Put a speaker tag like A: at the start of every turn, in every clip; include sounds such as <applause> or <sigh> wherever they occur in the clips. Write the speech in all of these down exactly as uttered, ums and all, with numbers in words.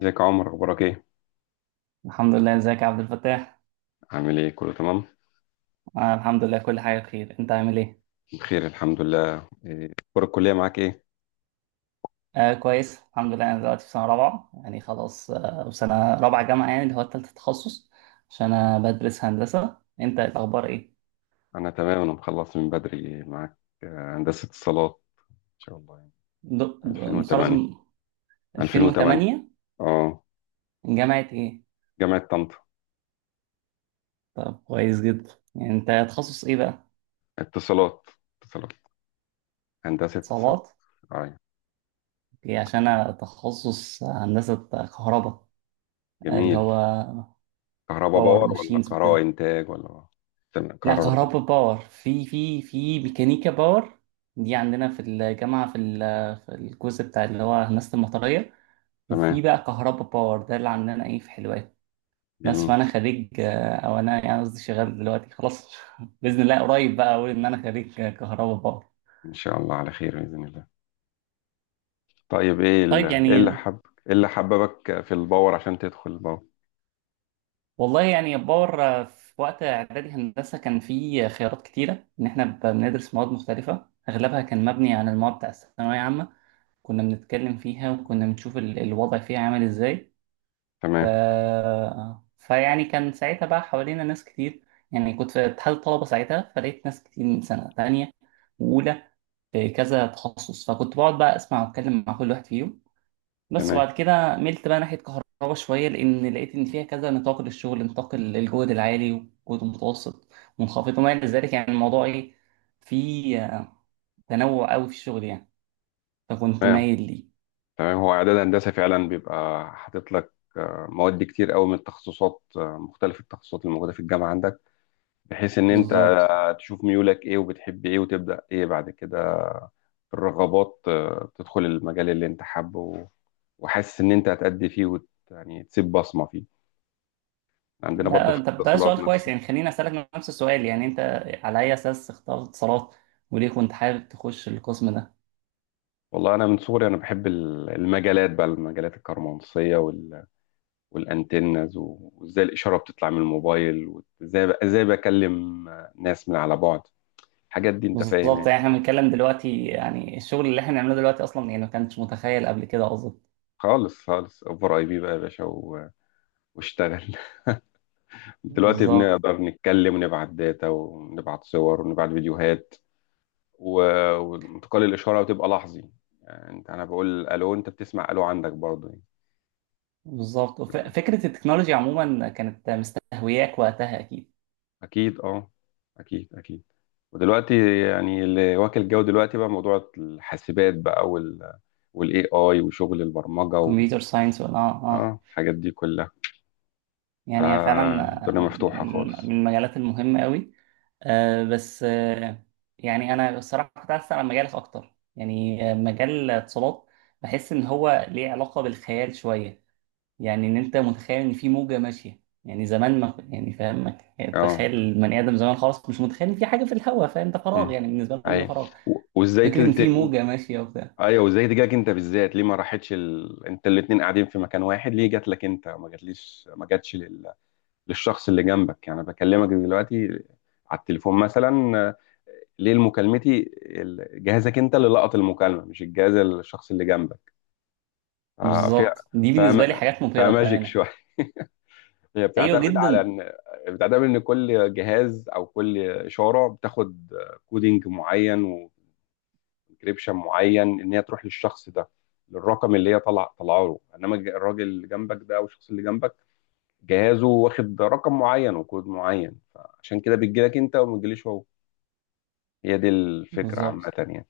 A: ازيك يا عمر، اخبارك ايه؟
B: الحمد لله، ازيك يا عبد الفتاح؟
A: عامل ايه؟ كله تمام؟
B: آه، الحمد لله كل حاجه بخير، انت عامل ايه؟
A: بخير الحمد لله. إيه، اخبار الكليه معاك ايه؟
B: آه كويس الحمد لله. انا دلوقتي في سنه رابعه، يعني خلاص آه سنه رابعه جامعه، يعني اللي هو التالت تخصص، عشان انا بدرس هندسه. انت الاخبار ايه؟
A: انا تمام، انا مخلص من بدري معاك. آه، هندسه اتصالات. ان شاء الله يعني.
B: د- د- متخرج
A: ألفين وتمانية.
B: من
A: ألفين وتمانية.
B: ألفين وثمانية؟
A: اه.
B: من جامعه ايه؟
A: جامعه طنطا.
B: طب كويس جدا. يعني انت تخصص ايه بقى؟
A: اتصالات. اتصالات. هندسه اتصالات.
B: اتصالات،
A: اه.
B: اوكي. عشان انا تخصص هندسه كهرباء. آه، اللي
A: جميل.
B: هو
A: كهرباء
B: باور
A: باور ولا
B: ماشينز
A: كهرباء
B: وكده.
A: انتاج ولا؟ تمام،
B: لا
A: كهرباء باور.
B: كهرباء باور، في في في ميكانيكا باور دي عندنا في الجامعة في ال- في الجزء بتاع اللي هو هندسة المطرية،
A: تمام.
B: وفي بقى كهرباء باور ده اللي عندنا ايه في حلوان. بس
A: جميل.
B: فأنا خريج آه، أو أنا يعني قصدي شغال دلوقتي خلاص <laughs> بإذن الله قريب بقى أقول إن أنا خريج آه، كهرباء باور.
A: ان شاء الله على خير، باذن الله. طيب، ايه ال-
B: طيب
A: ايه اللي
B: يعني،
A: حب ايه اللي حببك في الباور عشان تدخل الباور؟
B: والله يعني باور، آه، في وقت إعدادي هندسة كان في خيارات كتيرة إن إحنا بندرس مواد مختلفة أغلبها كان مبني على المواد بتاع الثانوية عامة، كنا بنتكلم فيها وكنا بنشوف ال- الوضع فيها عامل ازاي. ف...
A: تمام.
B: فيعني كان ساعتها بقى حوالينا ناس كتير، يعني كنت في اتحاد الطلبة ساعتها فلقيت ناس كتير من سنة تانية وأولى في كذا تخصص، فكنت بقعد بقى أسمع وأتكلم مع كل واحد فيهم بس.
A: تمام.
B: وبعد كده ملت بقى ناحية كهرباء شوية لأن لقيت إن فيها كذا نطاق للشغل، نطاق ال- الجهد العالي والجهد المتوسط منخفض وما إلى ذلك، يعني الموضوع إيه فيه آه، تنوع قوي في الشغل، يعني فكنت
A: تمام.
B: مايل ليه.
A: تمام. هو اعداد هندسه فعلا بيبقى حاطط لك آه، مواد كتير قوي من التخصصات آه، مختلف التخصصات اللي موجوده في الجامعه عندك، بحيث ان انت
B: بالظبط.
A: تشوف ميولك ايه وبتحب ايه، وتبدا ايه بعد كده. الرغبات آه، تدخل المجال اللي انت حابه و- وحاسس ان انت هتأدي فيه، وت... يعني تسيب بصمه فيه. عندنا برضو في
B: ده طب ده
A: الاتصالات
B: سؤال كويس،
A: نفسه.
B: يعني خليني اسالك نفس السؤال، يعني انت على اي اساس اخترت اتصالات وليه كنت حابب تخش القسم ده؟
A: والله انا من صغري، انا بحب ال- المجالات بقى، المجالات الكهرومغناطيسيه وال... والانتنز، وازاي الاشاره بتطلع من الموبايل، وازاي ازاي بكلم ناس من على بعد. الحاجات دي انت فاهم
B: بالظبط،
A: يعني.
B: يعني احنا بنتكلم دلوقتي، يعني الشغل اللي احنا بنعمله دلوقتي اصلا يعني ما كانش متخيل قبل كده اظن.
A: خالص خالص، اوفر اي بي بقى يا باشا و... واشتغل. <laughs> دلوقتي
B: بالظبط
A: بنقدر نتكلم ونبعت داتا ونبعت صور ونبعت فيديوهات و... وانتقال الاشاره وتبقى لحظي، يعني انت انا بقول الو، انت بتسمع الو عندك برضه يعني.
B: بالظبط. وف- فكره التكنولوجيا عموما كانت مستهوياك وقتها اكيد.
A: اكيد اه، اكيد اكيد. ودلوقتي يعني اللي واكل جو دلوقتي بقى موضوع الحاسبات بقى وال والاي اي وشغل البرمجه و...
B: كمبيوتر ساينس ولا اه اه.
A: اه، الحاجات دي كلها.
B: يعني هي فعلا،
A: آه، الدنيا
B: آه،
A: مفتوحه
B: من من
A: خالص.
B: المجالات المهمة قوي. آه، بس آه، يعني أنا الصراحة كنت عايز أسأل عن مجالك أكتر، يعني آه، مجال الاتصالات بحس إن هو ليه علاقة بالخيال شوية. يعني إن أنت متخيل إن في موجة ماشية، يعني زمان ما يعني فاهم ما- يعني
A: اه.
B: تخيل البني آدم زمان خالص مش متخيل إن في حاجة في الهواء، فاهم؟ ده فراغ،
A: مم.
B: يعني بالنسبة لهم ده
A: ايوه.
B: فراغ.
A: و- وازاي ت...
B: فكرة إن في
A: ت... و-
B: موجة ماشية وبتاع.
A: ايوه، وازاي تجاك انت بالذات؟ ليه ما راحتش ال... انت الاتنين قاعدين في مكان واحد، ليه جات لك انت؟ ما جاتليش، ما جاتش لل... للشخص اللي جنبك يعني بكلمك دلوقتي على التليفون مثلا. آه، ليه مكالمتي ال- جهازك انت اللي لقط المكالمه، مش الجهاز الشخص اللي جنبك؟ آه في
B: بالظبط، دي بالنسبة لي
A: فاهم.
B: حاجات مبهرة
A: فماجيك
B: بأمانة.
A: شويه. <laughs> هي
B: أيوه
A: بتعتمد على
B: جدا.
A: ان بتعتمد ان كل جهاز او كل اشاره بتاخد كودينج معين، سبسكريبشن معين، ان هي تروح للشخص ده، للرقم اللي هي طلع طلعه له. انما الج- الراجل اللي جنبك ده او الشخص اللي جنبك جهازه واخد رقم معين وكود معين، فعشان كده بتجيلك انت وما بتجيليش هو. هي دي الفكره عامه
B: بالظبط،
A: يعني.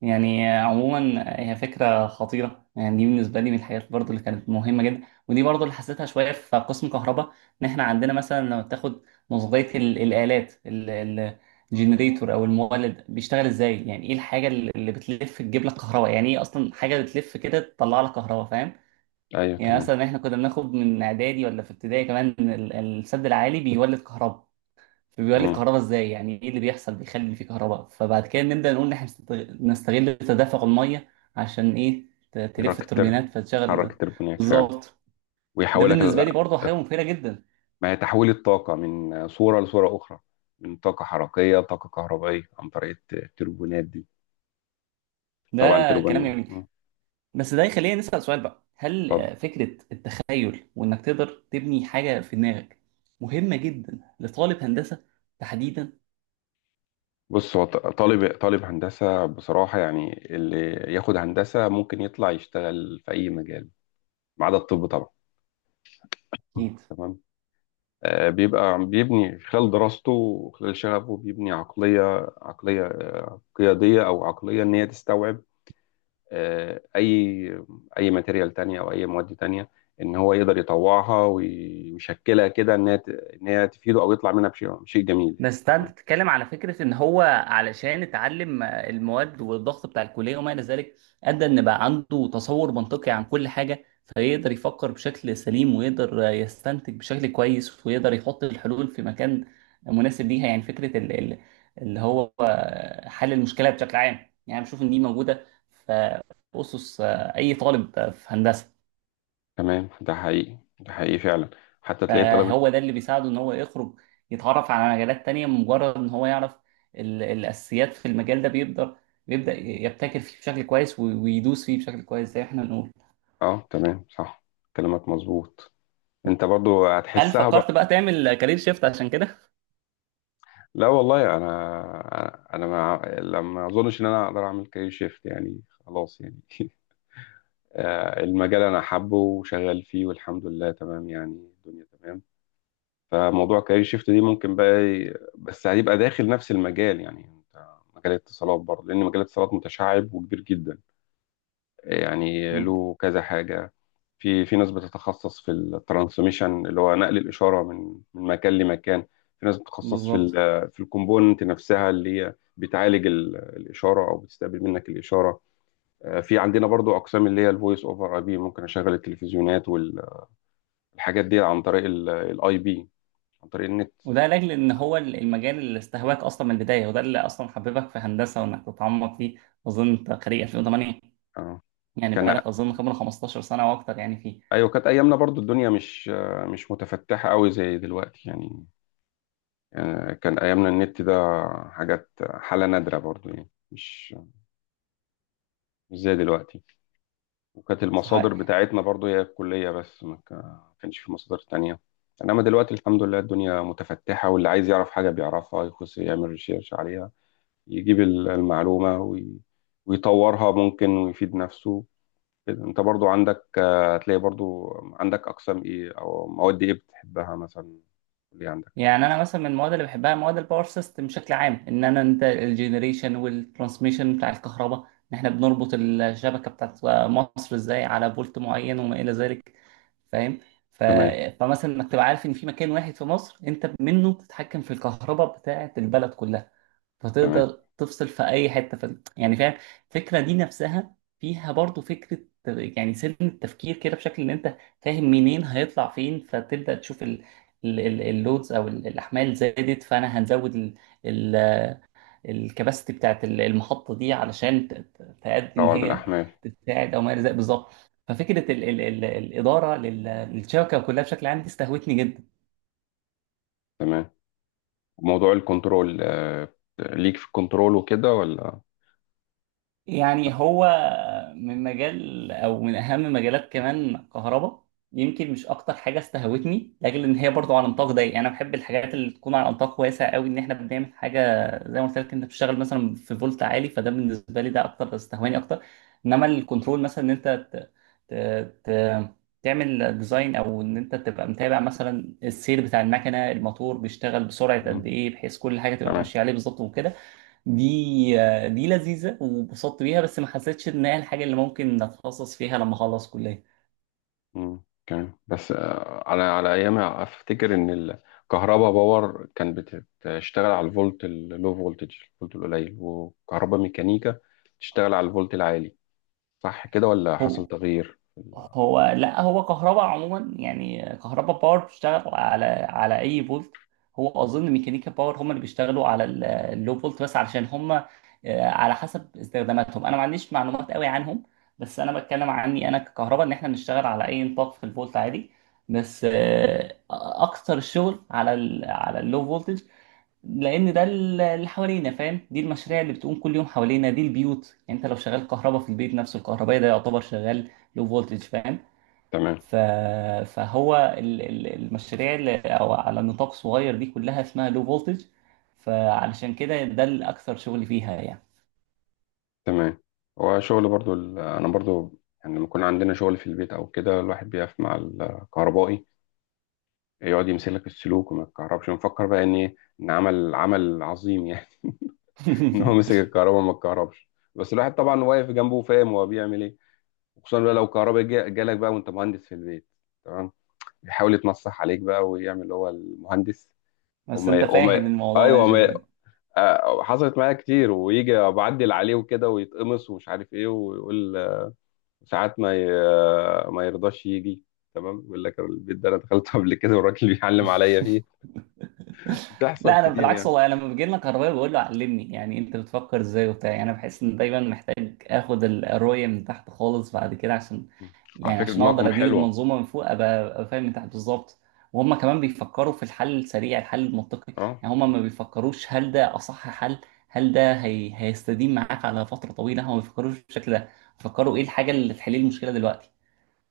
B: يعني عموما هي فكرة خطيرة، يعني دي بالنسبة لي من الحاجات برضو اللي كانت مهمة جدا، ودي برضو اللي حسيتها شوية في قسم كهرباء. إن إحنا عندنا مثلا لما بتاخد نظرية ال- الآلات، الجنريتور أو المولد بيشتغل إزاي، يعني إيه الحاجة اللي اللي بتلف تجيب لك كهرباء، يعني إيه أصلا حاجة بتلف كده تطلع لك كهرباء، فاهم؟
A: ايوه
B: يعني
A: تمام.
B: مثلا إحنا كنا بناخد من إعدادي ولا في ابتدائي كمان إن ال- السد العالي بيولد كهرباء، فبيقول لك
A: امم
B: كهرباء ازاي، يعني ايه اللي بيحصل بيخلي في كهرباء؟ فبعد كده نبدا نقول ان احنا نستغ- نستغل تدفق الميه عشان ايه؟ ت- تلف
A: حركت
B: التوربينات فتشغل
A: حرك
B: ده.
A: التربونات فعلا.
B: بالظبط، ده
A: ويحولك
B: بالنسبه
A: ال-
B: لي برضه حاجه مبهره جدا.
A: ما هي تحويل الطاقه من صوره لصوره اخرى، من طاقه حركيه لطاقه كهربائيه عن طريق الت- التربونات دي.
B: ده
A: طبعا
B: كلام
A: التربون.
B: جميل.
A: مم.
B: بس ده يخلينا نسال سؤال بقى، هل
A: اتفضل.
B: آه، فكره التخيل وانك تقدر تبني حاجه في دماغك مهمه جدا لطالب هندسه تحديدا؟
A: بص، هو ط- طالب طالب هندسة بصراحة، يعني اللي ياخد هندسة ممكن يطلع يشتغل في أي مجال ما عدا الطب طبعا.
B: اكيد.
A: تمام. آه، بيبقى بيبني خلال دراسته وخلال شغفه، بيبني عقلية، عقلية قيادية أو عقلية إن هي تستوعب آه، أي أي ماتيريال تانية أو أي مواد تانية، إن هو يقدر يطوعها وي- ويشكلها كده إن هي ت- إن هي تفيده أو يطلع منها بشيء شيء جميل يعني.
B: بس ده
A: تمام.
B: انت بتتكلم على فكره ان هو علشان اتعلم آه، المواد والضغط بتاع الكليه وما الى ذلك، ادى ان بقى عنده تصور منطقي عن كل حاجه، فيقدر يفكر بشكل سليم ويقدر آه، يستنتج بشكل كويس ويقدر يحط الحلول في مكان مناسب ليها. يعني فكره ال- ال- اللي هو آه، حل المشكله بشكل عام، يعني بشوف ان دي موجوده في اسس آه، اي طالب آه، في هندسه.
A: تمام، ده حقيقي، ده حقيقي فعلا. حتى تلاقي طلبة.
B: فهو ده اللي بيساعده ان هو يخرج يتعرف على مجالات تانية. مجرد ان هو يعرف ال- الاساسيات في المجال ده بيقدر بيبدأ يبتكر فيه بشكل كويس و- ويدوس فيه بشكل كويس زي احنا بنقول.
A: اه تمام صح، كلامك مظبوط. انت برضو
B: هل
A: هتحسها
B: فكرت
A: بقى.
B: بقى تعمل كارير شيفت عشان كده؟
A: لا والله، انا انا ما لما اظنش ان انا اقدر اعمل كارير شيفت يعني خلاص يعني. <laughs> آه، المجال انا حابه وشغال فيه والحمد لله، تمام يعني الدنيا تمام. فموضوع كارير شيفت دي ممكن بقى ي- بس هيبقى داخل نفس المجال، يعني انت مجال الاتصالات برضه، لان مجال الاتصالات متشعب وكبير جدا، يعني
B: مم،
A: له كذا حاجة. في في ناس بتتخصص في الترانسميشن اللي هو نقل الإشارة من من مكان لمكان. في ناس بتتخصص في ال
B: بالظبط.
A: في الكومبوننت نفسها اللي هي بتعالج ال- الإشارة أو بتستقبل منك الإشارة. آه، في عندنا برضو أقسام اللي هي الفويس أوفر أي بي، ممكن أشغل التلفزيونات والحاجات دي عن طريق الأي بي، عن طريق النت.
B: وده لاجل ان هو المجال اللي استهواك اصلا من البدايه، وده اللي اصلا حببك في هندسه وانك تتعمق فيه. اظن انت خريج ألفين وتمانية،
A: آه.
B: يعني
A: كان
B: بقالك اظن خبره خمستاشر سنه واكتر يعني فيه.
A: أيوة كانت أيامنا برضو الدنيا مش آه، مش متفتحة قوي زي دلوقتي يعني. يعني كان أيامنا النت ده حاجات حالة نادرة برضو يعني، مش مش زي دلوقتي. وكانت
B: صح.
A: المصادر بتاعتنا برضو هي الكلية بس، ما كا- كانش في مصادر تانية. إنما دلوقتي الحمد لله، الدنيا متفتحة واللي عايز يعرف حاجة بيعرفها، يخش يعمل ريسيرش عليها، يجيب ال- المعلومة وي- ويطورها، ممكن ويفيد نفسه كده. انت برضو عندك آه، هتلاقي برضو عندك أقسام إيه أو مواد إيه بتحبها مثلا اللي عندك.
B: يعني انا مثلا من المواد اللي بحبها مواد الباور سيستم بشكل عام، ان انا انت الجنريشن والترانسميشن بتاع الكهرباء، ان احنا بنربط الشبكه بتاعت مصر ازاي على فولت معين وما الى ذلك، فاهم؟ ف...
A: تمام.
B: فمثلا انك تبقى عارف ان في مكان واحد في مصر انت منه بتتحكم في الكهرباء بتاعت البلد كلها،
A: تمام.
B: فتقدر تفصل في اي حته في ال- يعني فاهم. الفكره دي نفسها فيها برضو فكره، يعني سن التفكير كده بشكل ان انت فاهم منين هيطلع فين، فتبدا تشوف ال ال- ال- اللودز او ال- الاحمال زادت فانا هنزود ال- ال- الكباستي بتاعت ال- المحطه دي علشان ت- ت- تأدي ان
A: روعة،
B: هي
A: بالأحمال.
B: تساعد او ما الى ذلك، بالظبط. ففكره ال ال ال الاداره لل- للشبكه كلها بشكل عام دي استهوتني جدا.
A: تمام، موضوع الكنترول آه، ليك في الكنترول وكده ولا؟
B: يعني هو من مجال او من اهم مجالات كمان كهرباء، يمكن مش اكتر حاجه استهوتني لاجل ان هي برضو على نطاق ضيق. يعني انا بحب الحاجات اللي تكون على نطاق واسع قوي، ان احنا بنعمل حاجه زي ما قلت لك انت بتشتغل مثلا في فولت عالي، فده بالنسبه لي ده اكتر استهواني اكتر. انما الكنترول مثلا ان انت ت... ت... ت... تعمل ديزاين او ان انت تبقى متابع مثلا السير بتاع المكنه، الموتور بيشتغل بسرعه قد
A: مم.
B: ايه بحيث كل حاجه تبقى
A: تمام.
B: ماشيه عليه بالظبط وكده، دي دي لذيذة وانبسطت بيها، بس ما حسيتش ان هي الحاجة اللي ممكن اتخصص فيها لما اخلص كلية.
A: مم. تمام، بس آه، على على ايام افتكر ان الكهرباء باور كان بت- بتشتغل على الفولت اللو فولتج، الفولت القليل، وكهرباء ميكانيكا تشتغل على الفولت العالي، صح كده ولا حصل
B: هو
A: تغيير في ال-
B: هو لا هو كهرباء عموما، يعني كهرباء باور بتشتغل على على اي فولت. هو اظن ميكانيكا باور هم اللي بيشتغلوا على ال- اللو فولت بس، علشان هم آه، على حسب استخداماتهم انا ما عنديش معلومات قوي عنهم. بس انا بتكلم عني انا ككهرباء، ان احنا بنشتغل على اي نطاق في الفولت عادي، بس آه، اكتر الشغل على ال على اللو فولتج، لان ده ال- اللي حوالينا، فاهم؟ دي المشاريع اللي بتقوم كل يوم حوالينا، دي البيوت. يعني انت لو شغال كهرباء في البيت نفسه، الكهربائي ده يعتبر شغال لو فولتج، فاهم؟
A: تمام.
B: ف... فهو ال- ال- المشاريع اللي او على نطاق صغير دي كلها اسمها لو فولتج، فعلشان كده ده الاكثر شغل فيها يعني.
A: تمام، هو شغل برضو ال- انا برضو، يعني لما يكون عندنا شغل في البيت او كده، الواحد بيقف مع الكهربائي يقعد يمسك لك السلوك وما يتكهربش. مفكر بقى ان إيه؟ ان عمل عمل عظيم يعني. <laughs> ان هو مسك
B: <laughs>
A: الكهرباء ما اتكهربش. بس الواحد طبعا واقف جنبه وفاهم هو بيعمل ايه. وخصوصا بقى لو كهرباء جا- جالك بقى وانت مهندس في البيت. تمام، بيحاول يتنصح عليك بقى ويعمل هو المهندس.
B: بس انت
A: وما وما
B: فاهم الموضوع
A: ايوه
B: ماشي
A: ما
B: ازاي.
A: آه، حصلت معايا كتير، ويجي بعدل عليه وكده ويتقمص ومش عارف ايه ويقول ساعات ما ي... آه، ما يرضاش يجي. تمام، يقول لك البيت ده انا دخلته قبل كده والراجل <laughs> بيعلم عليا فيه.
B: <laughs>
A: بتحصل
B: لا انا
A: كتير
B: بالعكس،
A: يعني.
B: والله أنا لما بيجي لنا كهربائي بقول له علمني، يعني انت بتفكر ازاي وبتاع. يعني انا بحس ان دايما محتاج اخد ال- الرؤيه من تحت خالص بعد كده، عشان
A: مم. على
B: يعني
A: فكرة
B: عشان اقدر
A: دماغهم
B: ادير
A: حلوة.
B: المنظومه من فوق ابقى أبقى فاهم من تحت بالظبط. وهم كمان بيفكروا في الحل السريع، الحل المنطقي.
A: اه
B: يعني هم
A: آه،
B: ما بيفكروش هل ده اصح حل، هل ده هي... هيستديم معاك على فتره طويله، هم ما بيفكروش بالشكل ده. بيفكروا ايه الحاجه اللي تحل لي المشكله دلوقتي،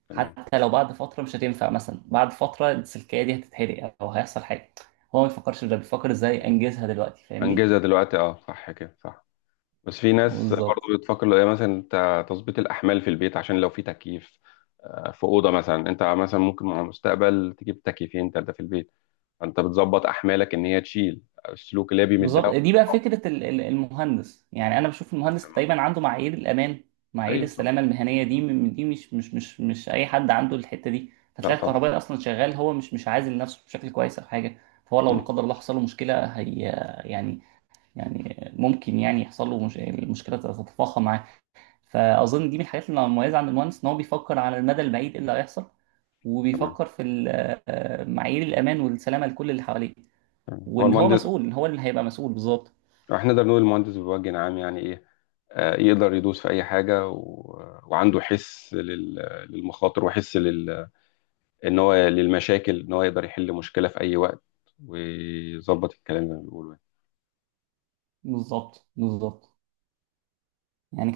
A: تمام.
B: حتى لو بعد فترة مش هتنفع، مثلا بعد فترة السلكية دي هتتحرق أو هيحصل حاجة، هو ما بيفكرش في ده، بيفكر إزاي أنجزها دلوقتي، فاهمني؟
A: انجزها دلوقتي، اه صح كده صح. بس في ناس
B: بالظبط
A: برضه بتفكر لو هي مثلا ت- تظبيط الاحمال في البيت عشان لو في تكييف، آه، في اوضه مثلا، انت مثلا ممكن مع المستقبل تجيب تكييفين تلاته في البيت، فانت بتظبط احمالك ان هي تشيل السلوك اللي هي بيمدها.
B: بالظبط. دي بقى فكرة ال- ال- المهندس، يعني أنا بشوف المهندس
A: تمام.
B: دايما عنده معايير الأمان، معايير
A: ايوه صح،
B: السلامة المهنية. دي م- دي مش مش مش مش أي حد عنده الحتة دي،
A: لا
B: فتلاقي
A: طبعا.
B: الكهربائي أصلا شغال هو مش مش عازل نفسه بشكل كويس أو حاجة، فهو لو لا
A: مم.
B: قدر الله حصل له مشكلة هي يعني، يعني ممكن يعني يحصل له مش... المشكلة تتفاقم معاه. فاظن دي من الحاجات اللي مميزه عند المهندس، ان هو بيفكر على المدى البعيد ايه اللي هيحصل،
A: تمام.
B: وبيفكر في ال- آه، معايير الامان والسلامه لكل اللي حواليه،
A: تمام هو
B: وان هو
A: المهندس،
B: مسؤول، ان هو اللي هيبقى مسؤول بالظبط.
A: احنا نقدر نقول المهندس بوجه عام يعني ايه. آه، يقدر يدوس في اي حاجه و... وعنده حس لل... للمخاطر، وحس لل... ان هو للمشاكل، ان هو يقدر يحل مشكله في اي وقت، ويظبط الكلام اللي بنقوله يعني.
B: بالظبط بالظبط يعني.